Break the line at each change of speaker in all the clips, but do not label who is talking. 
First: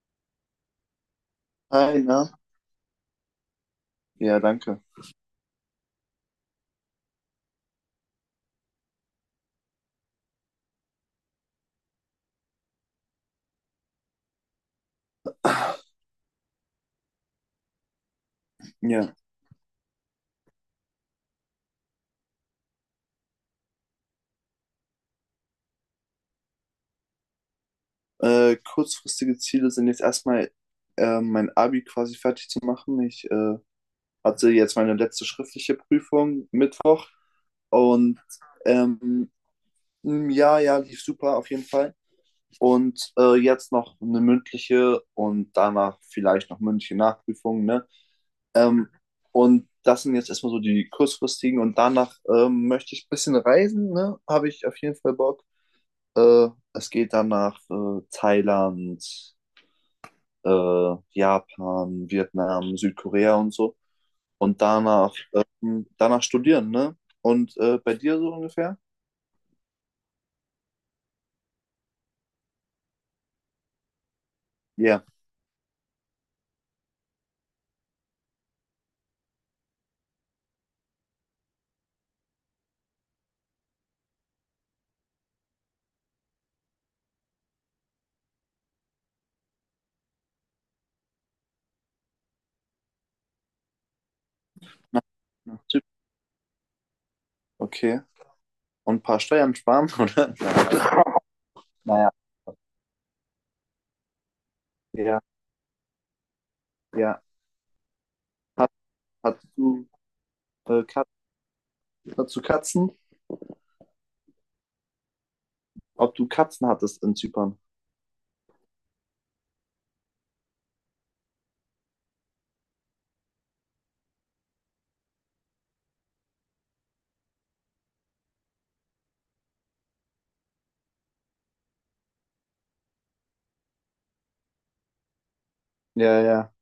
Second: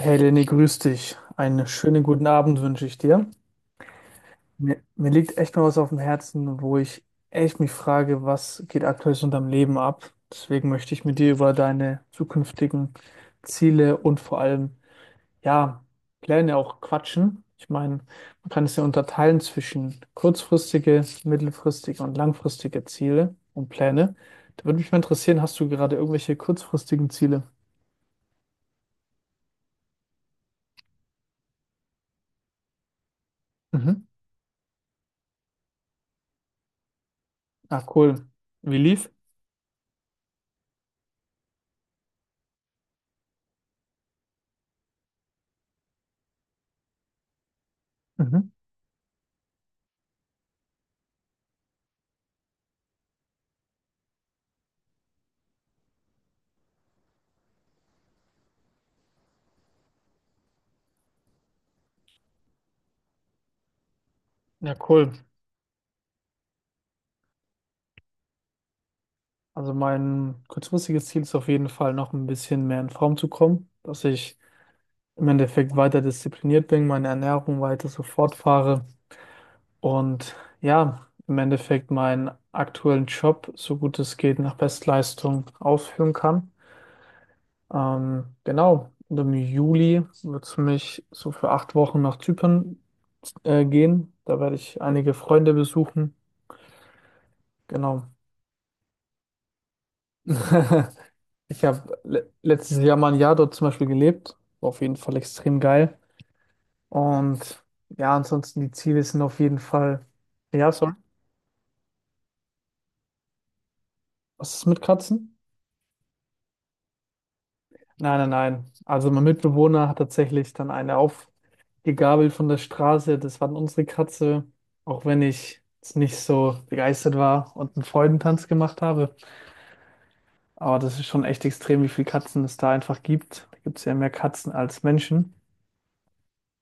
Hey Lenny, grüß dich. Einen
Hi,
schönen
na?
guten Abend wünsche ich dir.
Ja,
Mir,
danke.
mir liegt echt mal was auf dem Herzen, wo ich echt mich frage, was geht aktuell so in deinem Leben ab? Deswegen möchte ich mit dir über deine zukünftigen Ziele und vor allem, ja, Pläne auch quatschen. Ich meine, man kann es ja
Ja,
unterteilen zwischen kurzfristige, mittelfristige und langfristige Ziele und Pläne. Da würde mich mal interessieren, hast du gerade irgendwelche kurzfristigen Ziele?
Kurzfristige Ziele sind jetzt erstmal mein Abi quasi fertig zu machen. Ich
Mhm.
hatte jetzt meine letzte schriftliche Prüfung Mittwoch
Ah, cool.
und
Wie lief?
ähm, lief super auf jeden Fall. Und jetzt noch eine mündliche und danach vielleicht noch mündliche Nachprüfung, ne?
Mhm.
Ähm, und das sind jetzt erstmal so die kurzfristigen, und danach möchte ich ein bisschen reisen, ne? Habe ich auf jeden Fall Bock. Äh, Es geht dann nach Thailand, Japan, Vietnam, Südkorea und so. Und
Ja, cool.
danach studieren, ne? Und bei dir so ungefähr?
Also mein kurzfristiges Ziel ist auf jeden Fall noch ein bisschen mehr in Form zu kommen, dass ich
Ja.
im Endeffekt weiter diszipliniert bin, meine Ernährung weiter so fortfahre und ja, im Endeffekt meinen aktuellen Job, so gut es geht, nach Bestleistung ausführen kann. Genau, und im Juli wird es mich so für 8 Wochen nach Zypern gehen. Da werde ich einige Freunde
Nach Zypern.
besuchen.
Okay.
Genau.
Und ein paar Steuern sparen, oder?
Ich habe
Naja,
le letztes Jahr mal ein Jahr dort zum Beispiel gelebt. War auf jeden Fall
ja,
extrem geil.
ja.
Und ja, ansonsten
Hat,
die Ziele sind auf
hattest
jeden
du,
Fall. Ja,
äh,
sorry.
Kat Hattest du Katzen?
Was ist mit Katzen?
Ob du Katzen hattest in Zypern?
Nein, nein, nein. Also mein Mitbewohner hat tatsächlich dann eine aufgegabelt von der Straße. Das war dann unsere Katze. Auch wenn ich jetzt nicht so begeistert war und einen Freudentanz gemacht habe. Aber das ist schon echt extrem, wie viele Katzen es da einfach gibt. Da gibt es ja mehr Katzen als Menschen.
Ja, ja,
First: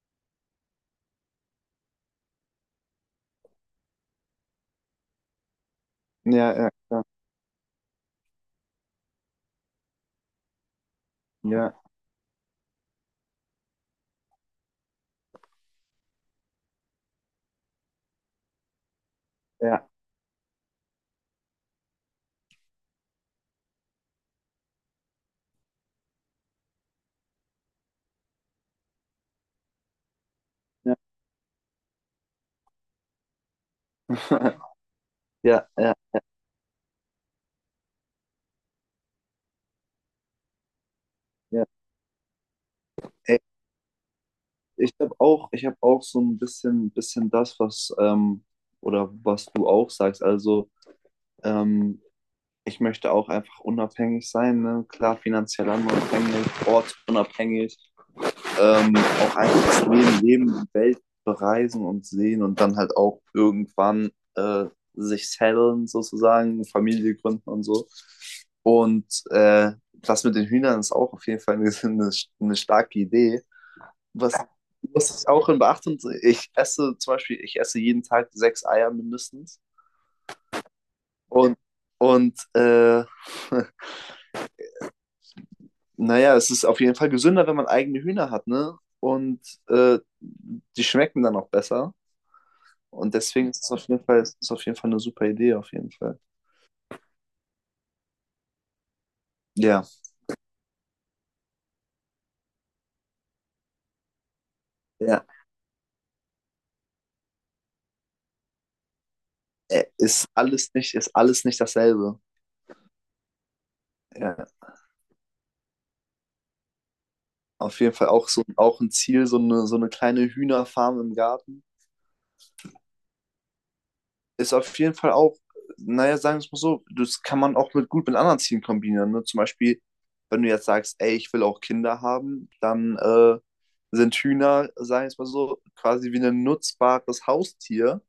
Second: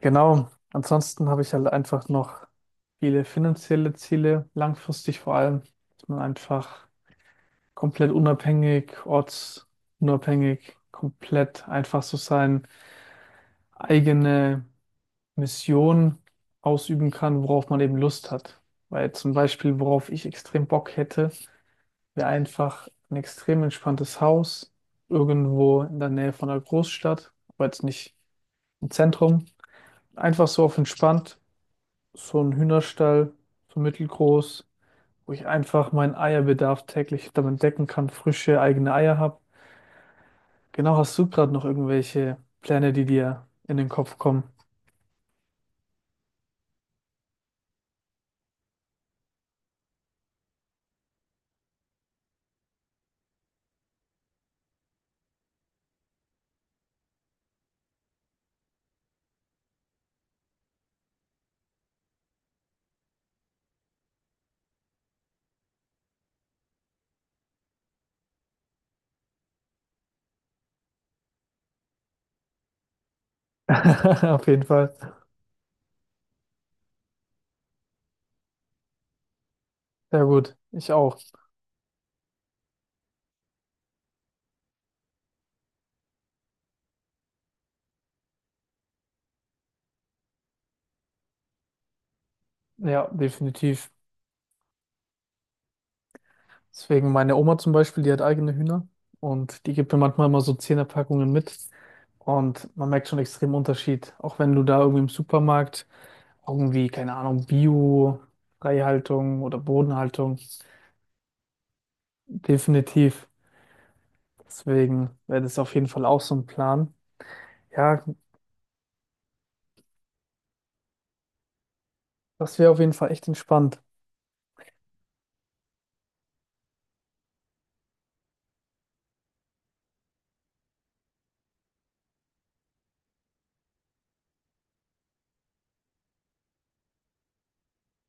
Genau. Ansonsten habe ich halt einfach noch viele finanzielle Ziele, langfristig vor allem, dass man
ja, ja,
einfach
ja,
komplett unabhängig, ortsunabhängig, komplett
ja,
einfach so seine eigene Mission ausüben kann, worauf man eben Lust hat. Weil zum Beispiel,
ja,
worauf ich extrem Bock hätte, wäre einfach ein extrem entspanntes Haus, irgendwo in der Nähe von einer Großstadt, aber jetzt nicht im Zentrum. Einfach so auf
ja,
entspannt so ein Hühnerstall, so mittelgroß, wo ich
ja,
einfach
ja.
meinen Eierbedarf täglich damit decken kann, frische eigene Eier habe. Genau, hast du gerade noch
Ja.
irgendwelche Pläne, die dir in den Kopf kommen?
Ich habe auch so ein bisschen das, was oder was du auch sagst. Also ähm, ich möchte auch einfach unabhängig sein, ne? Klar, finanziell unabhängig, ortsunabhängig, auch einfach das Leben, leben, die Welt bereisen und sehen und dann halt auch irgendwann äh, sich settlen sozusagen, Familie gründen und so. Und das mit den Hühnern ist auch auf jeden Fall eine, eine starke Idee. Was,
Auf jeden Fall.
muss ich auch in Beachtung, ich esse zum Beispiel, ich esse jeden Tag sechs Eier mindestens.
Sehr gut, ich auch.
Und, und naja, es ist auf jeden Fall gesünder, wenn man eigene Hühner hat, ne? Und die schmecken dann auch besser.
Ja,
Und deswegen ist es auf
definitiv.
jeden Fall eine super Idee, auf jeden Fall.
Deswegen meine Oma zum Beispiel, die hat eigene Hühner und die
Ja,
gibt mir manchmal immer so Zehnerpackungen mit. Und man merkt schon extrem Unterschied. Auch wenn du da irgendwie im
ja.
Supermarkt irgendwie, keine Ahnung, Bio, Freihaltung oder
Äh, Ist
Bodenhaltung.
alles nicht, ist alles nicht dasselbe.
Definitiv.
Ja.
Deswegen wäre das auf jeden Fall auch so ein Plan.
Auf jeden
Ja,
Fall auch so auch ein Ziel, so eine kleine Hühnerfarm im Garten.
das wäre auf jeden Fall echt entspannt.
Ist auf jeden Fall auch, naja, sagen wir es mal so, das kann man auch mit, gut mit anderen Zielen kombinieren. Ne? Zum Beispiel, wenn du jetzt sagst, ey, ich will auch Kinder haben, dann sind Hühner, sagen wir es mal so, quasi wie ein nutzbares Haustier,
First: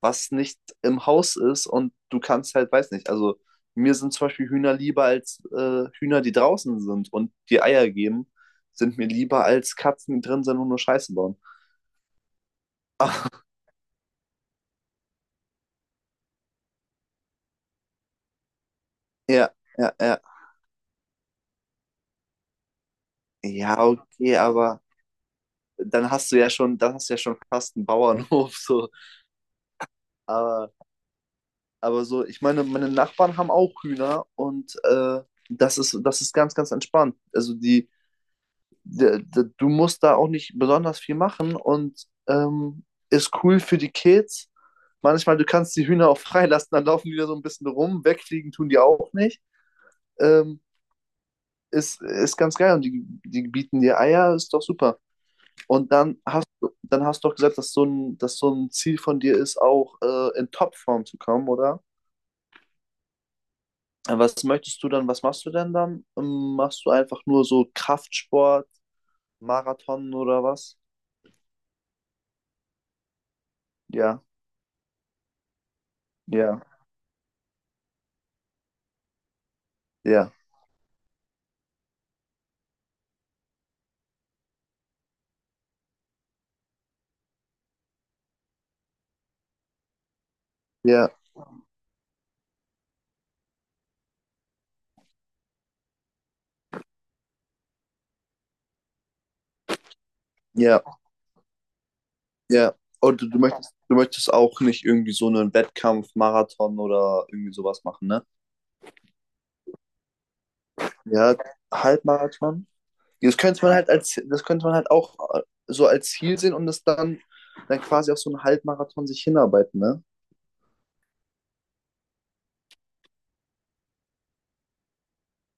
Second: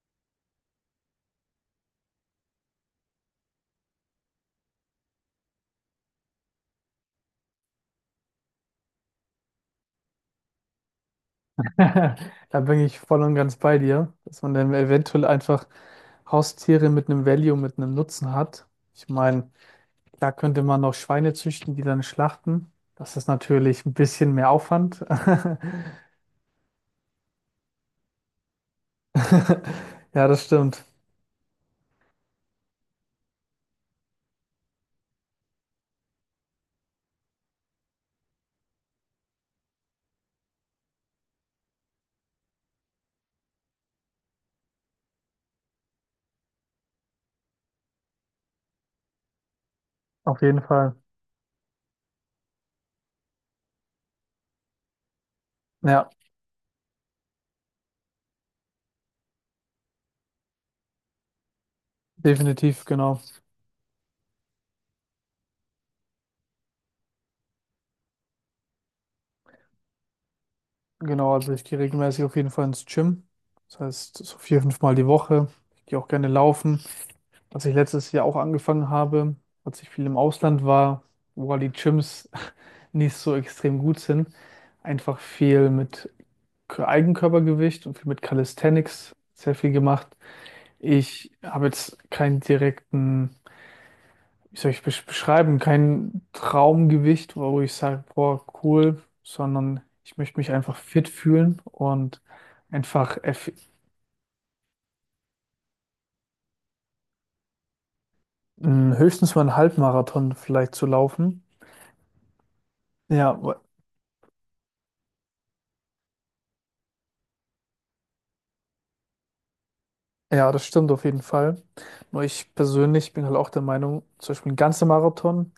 was nicht im Haus ist, und du kannst halt, weiß nicht, also mir sind zum Beispiel Hühner lieber als Hühner, die draußen sind und die Eier geben, sind mir lieber als Katzen, die drin sind und nur Scheiße bauen.
Da bin ich voll und ganz bei dir, dass man dann eventuell einfach Haustiere mit einem Value, mit einem Nutzen hat. Ich
Ja,
meine,
ja, ja.
da könnte man noch Schweine züchten, die dann schlachten. Das ist
Ja,
natürlich ein bisschen
okay,
mehr
aber
Aufwand.
dann hast du ja schon fast einen Bauernhof, so.
Ja, das
Aber,
stimmt.
aber so, ich meine, meine Nachbarn haben auch Hühner, und das ist ganz, ganz entspannt. Also du musst da auch nicht besonders viel machen, und ist cool für die Kids. Manchmal, du kannst die Hühner auch freilassen, dann laufen die da so ein bisschen rum, wegfliegen tun die auch nicht.
Auf
Ähm,
jeden Fall.
ist ganz geil, und die bieten dir Eier, ist doch super. Und
Ja,
dann dann hast du doch gesagt, dass so ein Ziel von dir ist, auch in Topform zu kommen, oder?
definitiv, genau.
Was machst du denn dann? Machst du einfach nur so Kraftsport, Marathon oder was?
Genau, also ich gehe regelmäßig auf jeden Fall ins Gym. Das heißt,
Ja,
so vier, fünf Mal die Woche. Ich gehe auch gerne
ja,
laufen. Was ich letztes Jahr auch angefangen habe, als ich viel im
ja,
Ausland war, wo halt die Gyms nicht so extrem gut sind, einfach viel mit Eigenkörpergewicht und viel mit Calisthenics sehr viel gemacht.
ja,
Ich habe jetzt keinen direkten, wie soll ich beschreiben, kein Traumgewicht, wo ich sage, boah, cool, sondern ich möchte mich einfach
ja,
fit fühlen und
ja.
einfach
Und
eff-
du möchtest auch nicht irgendwie so einen Wettkampf, Marathon oder irgendwie sowas machen, ne?
höchstens mal einen Halbmarathon vielleicht zu
Ja,
laufen.
Halbmarathon?
Ja,
Das
wa-
könnte man halt als, das könnte man halt auch so als Ziel sehen, und dann quasi auf so einen Halbmarathon sich hinarbeiten, ne?
ja, das stimmt auf jeden Fall. Nur ich persönlich bin halt auch der Meinung, zum Beispiel ein ganzer Marathon,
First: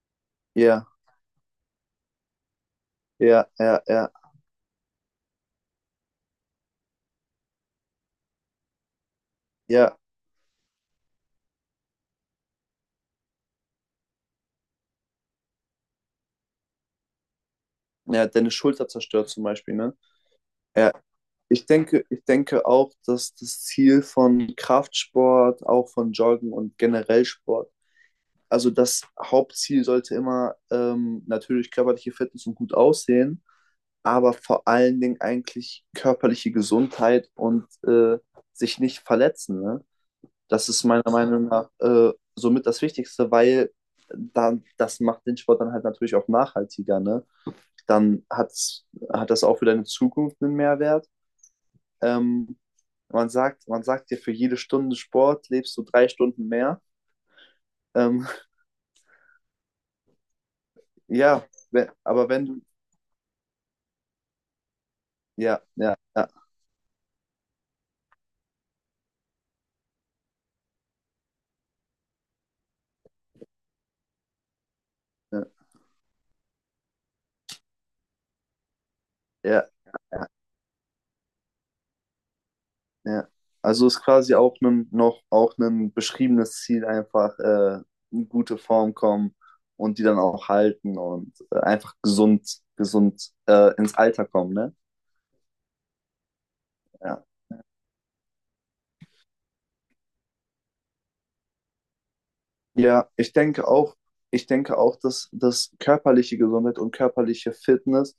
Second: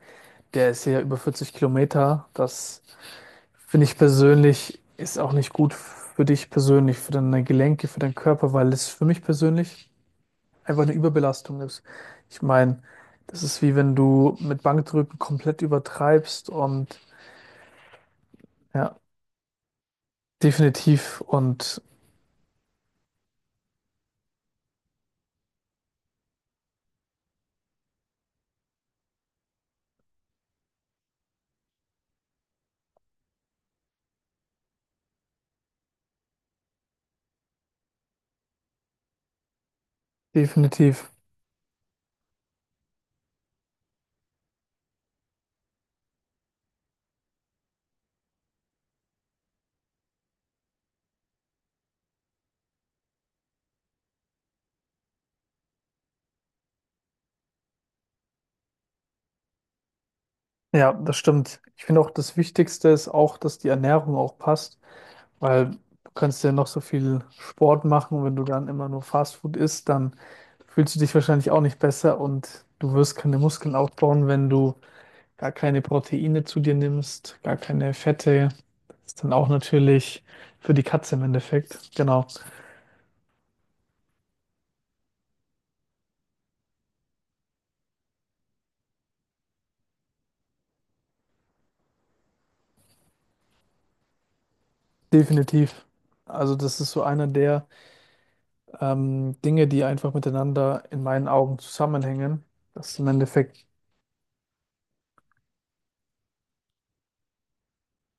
der ist
Ja,
ja über 40 Kilometer, das
ja, ja,
finde ich
ja,
persönlich ist auch nicht gut für dich persönlich, für deine Gelenke, für deinen Körper, weil es für mich persönlich
ja.
einfach eine Überbelastung ist. Ich meine, das ist wie wenn du mit Bankdrücken komplett übertreibst und
Ja, deine Schulter
ja,
zerstört zum Beispiel, ne? Ja.
definitiv und
Ich denke auch, dass das Ziel von Kraftsport, auch von Joggen und generell Sport, also das Hauptziel sollte immer natürlich körperliche Fitness und gut aussehen, aber vor allen Dingen eigentlich körperliche Gesundheit und sich nicht verletzen, ne? Das ist
definitiv.
meiner Meinung nach somit das Wichtigste, weil das macht den Sport dann halt natürlich auch nachhaltiger, ne? Dann hat's, hat das auch für deine Zukunft einen Mehrwert. Ähm, man sagt dir, für jede Stunde Sport lebst du 3 Stunden mehr. Ähm,
Ja, das
ja,
stimmt. Ich
wenn,
finde auch
aber
das
wenn du,
Wichtigste ist auch, dass die Ernährung auch passt,
ja,
weil
ja,
du
ja,
kannst ja noch so viel Sport machen und wenn du dann immer nur Fastfood isst, dann fühlst du dich wahrscheinlich auch nicht besser und du wirst keine Muskeln aufbauen, wenn du
ja,
gar keine Proteine zu dir nimmst, gar keine Fette. Ist dann auch
ja.
natürlich für die Katze im Endeffekt. Genau,
Ja. Also ist quasi auch noch auch ein beschriebenes Ziel, einfach in gute Form kommen und die dann auch halten, und einfach gesund, gesund ins Alter kommen, ne?
definitiv. Also das ist so
Ja.
einer der Dinge, die einfach miteinander in meinen Augen zusammenhängen. Das ist im
Ja, ich
Endeffekt
denke auch, ich denke auch, dass körperliche Gesundheit und körperliche Fitness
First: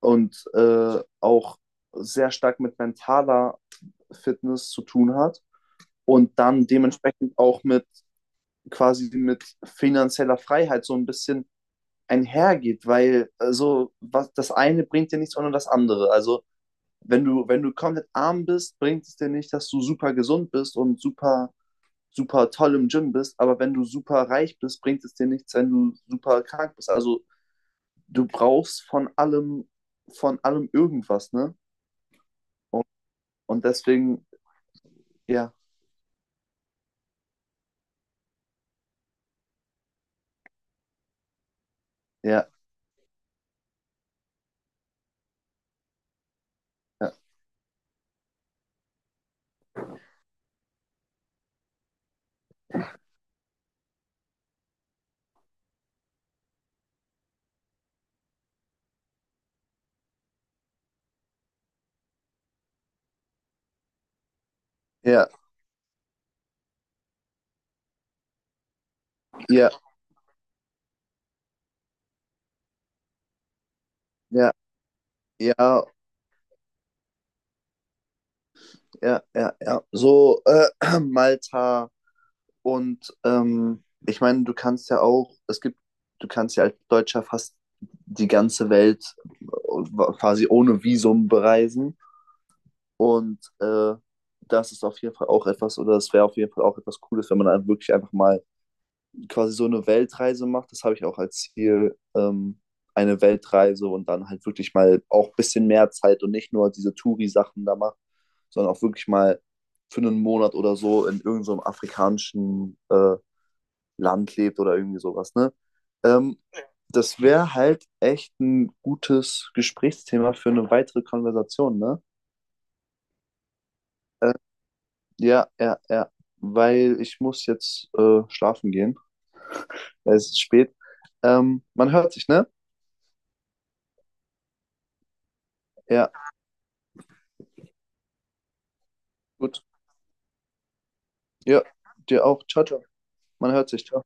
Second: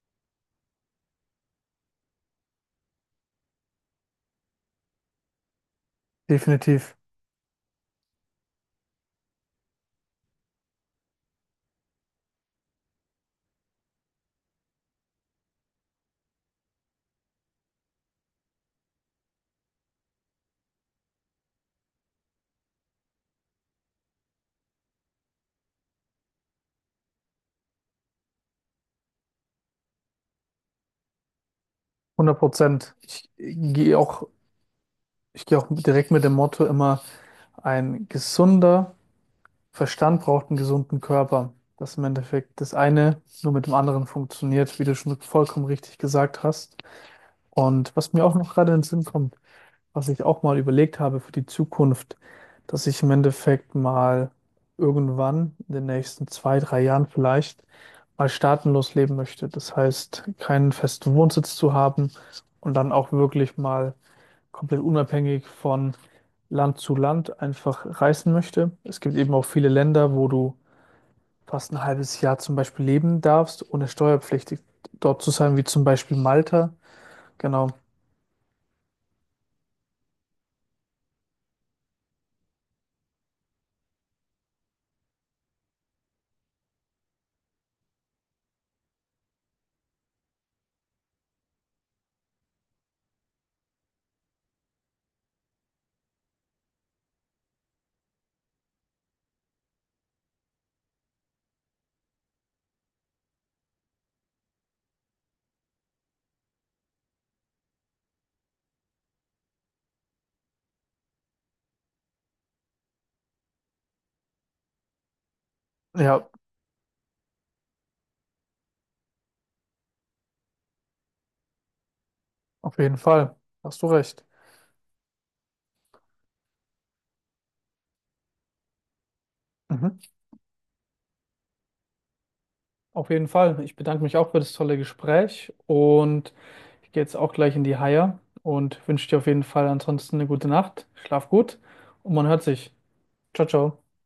und auch sehr stark mit mentaler Fitness zu tun hat und dann
definitiv
dementsprechend auch mit quasi mit finanzieller Freiheit so ein bisschen einhergeht, weil also, was, das eine bringt dir nichts ohne das andere. Also wenn du komplett arm bist, bringt es dir nicht, dass du super gesund bist und super toll im Gym bist, aber wenn du super reich bist, bringt es dir nichts, wenn du super krank bist. Also du brauchst von allem irgendwas, ne?
hundert
Und,
Prozent. Ich
und
gehe auch,
deswegen,
ich
ja,
gehe auch direkt mit dem Motto immer, ein gesunder Verstand braucht einen gesunden Körper. Dass im
ja,
Endeffekt das eine nur mit dem anderen funktioniert, wie du schon vollkommen richtig gesagt hast.
ja,
Und was mir auch noch gerade in den Sinn kommt, was ich auch mal überlegt habe für die Zukunft, dass ich im Endeffekt mal irgendwann in den nächsten 2, 3 Jahren vielleicht mal staatenlos leben möchte. Das heißt, keinen festen Wohnsitz zu haben und dann auch wirklich mal komplett
ja,
unabhängig von Land zu Land einfach reisen möchte. Es gibt eben auch viele
ja,
Länder, wo du fast ein halbes Jahr zum Beispiel leben darfst, ohne
ja,
steuerpflichtig dort zu sein, wie zum
ja,
Beispiel Malta. Genau.
ja, ja, ja. So, Malta. Und ich meine, du kannst ja auch, es gibt, du kannst ja als Deutscher fast die ganze Welt quasi ohne Visum bereisen. Und das ist auf jeden Fall auch etwas, oder das wäre auf jeden Fall auch etwas Cooles, wenn man dann wirklich einfach mal quasi so eine Weltreise macht. Das habe ich auch als Ziel, eine Weltreise, und dann halt wirklich mal auch ein bisschen mehr Zeit und nicht nur diese Touri-Sachen da macht, sondern auch wirklich mal für einen Monat oder so in irgendeinem afrikanischen Land lebt oder irgendwie sowas, ne?
Ja,
Ähm, Das wäre halt echt ein gutes Gesprächsthema für eine weitere Konversation, ne?
auf jeden Fall. Hast du recht.
Äh, ja, ja, ja, weil ich muss jetzt schlafen gehen.
Mhm.
Es ist spät. Man hört sich, ne?
Auf jeden Fall. Ich bedanke mich auch für das tolle Gespräch
Ja,
und ich gehe jetzt auch gleich in die Haie und wünsche dir auf jeden
gut.
Fall ansonsten eine gute Nacht. Schlaf gut
Ja,
und
dir
man hört
auch. Ciao,
sich.
ciao.
Ciao,
Man hört
ciao.
sich. Ciao.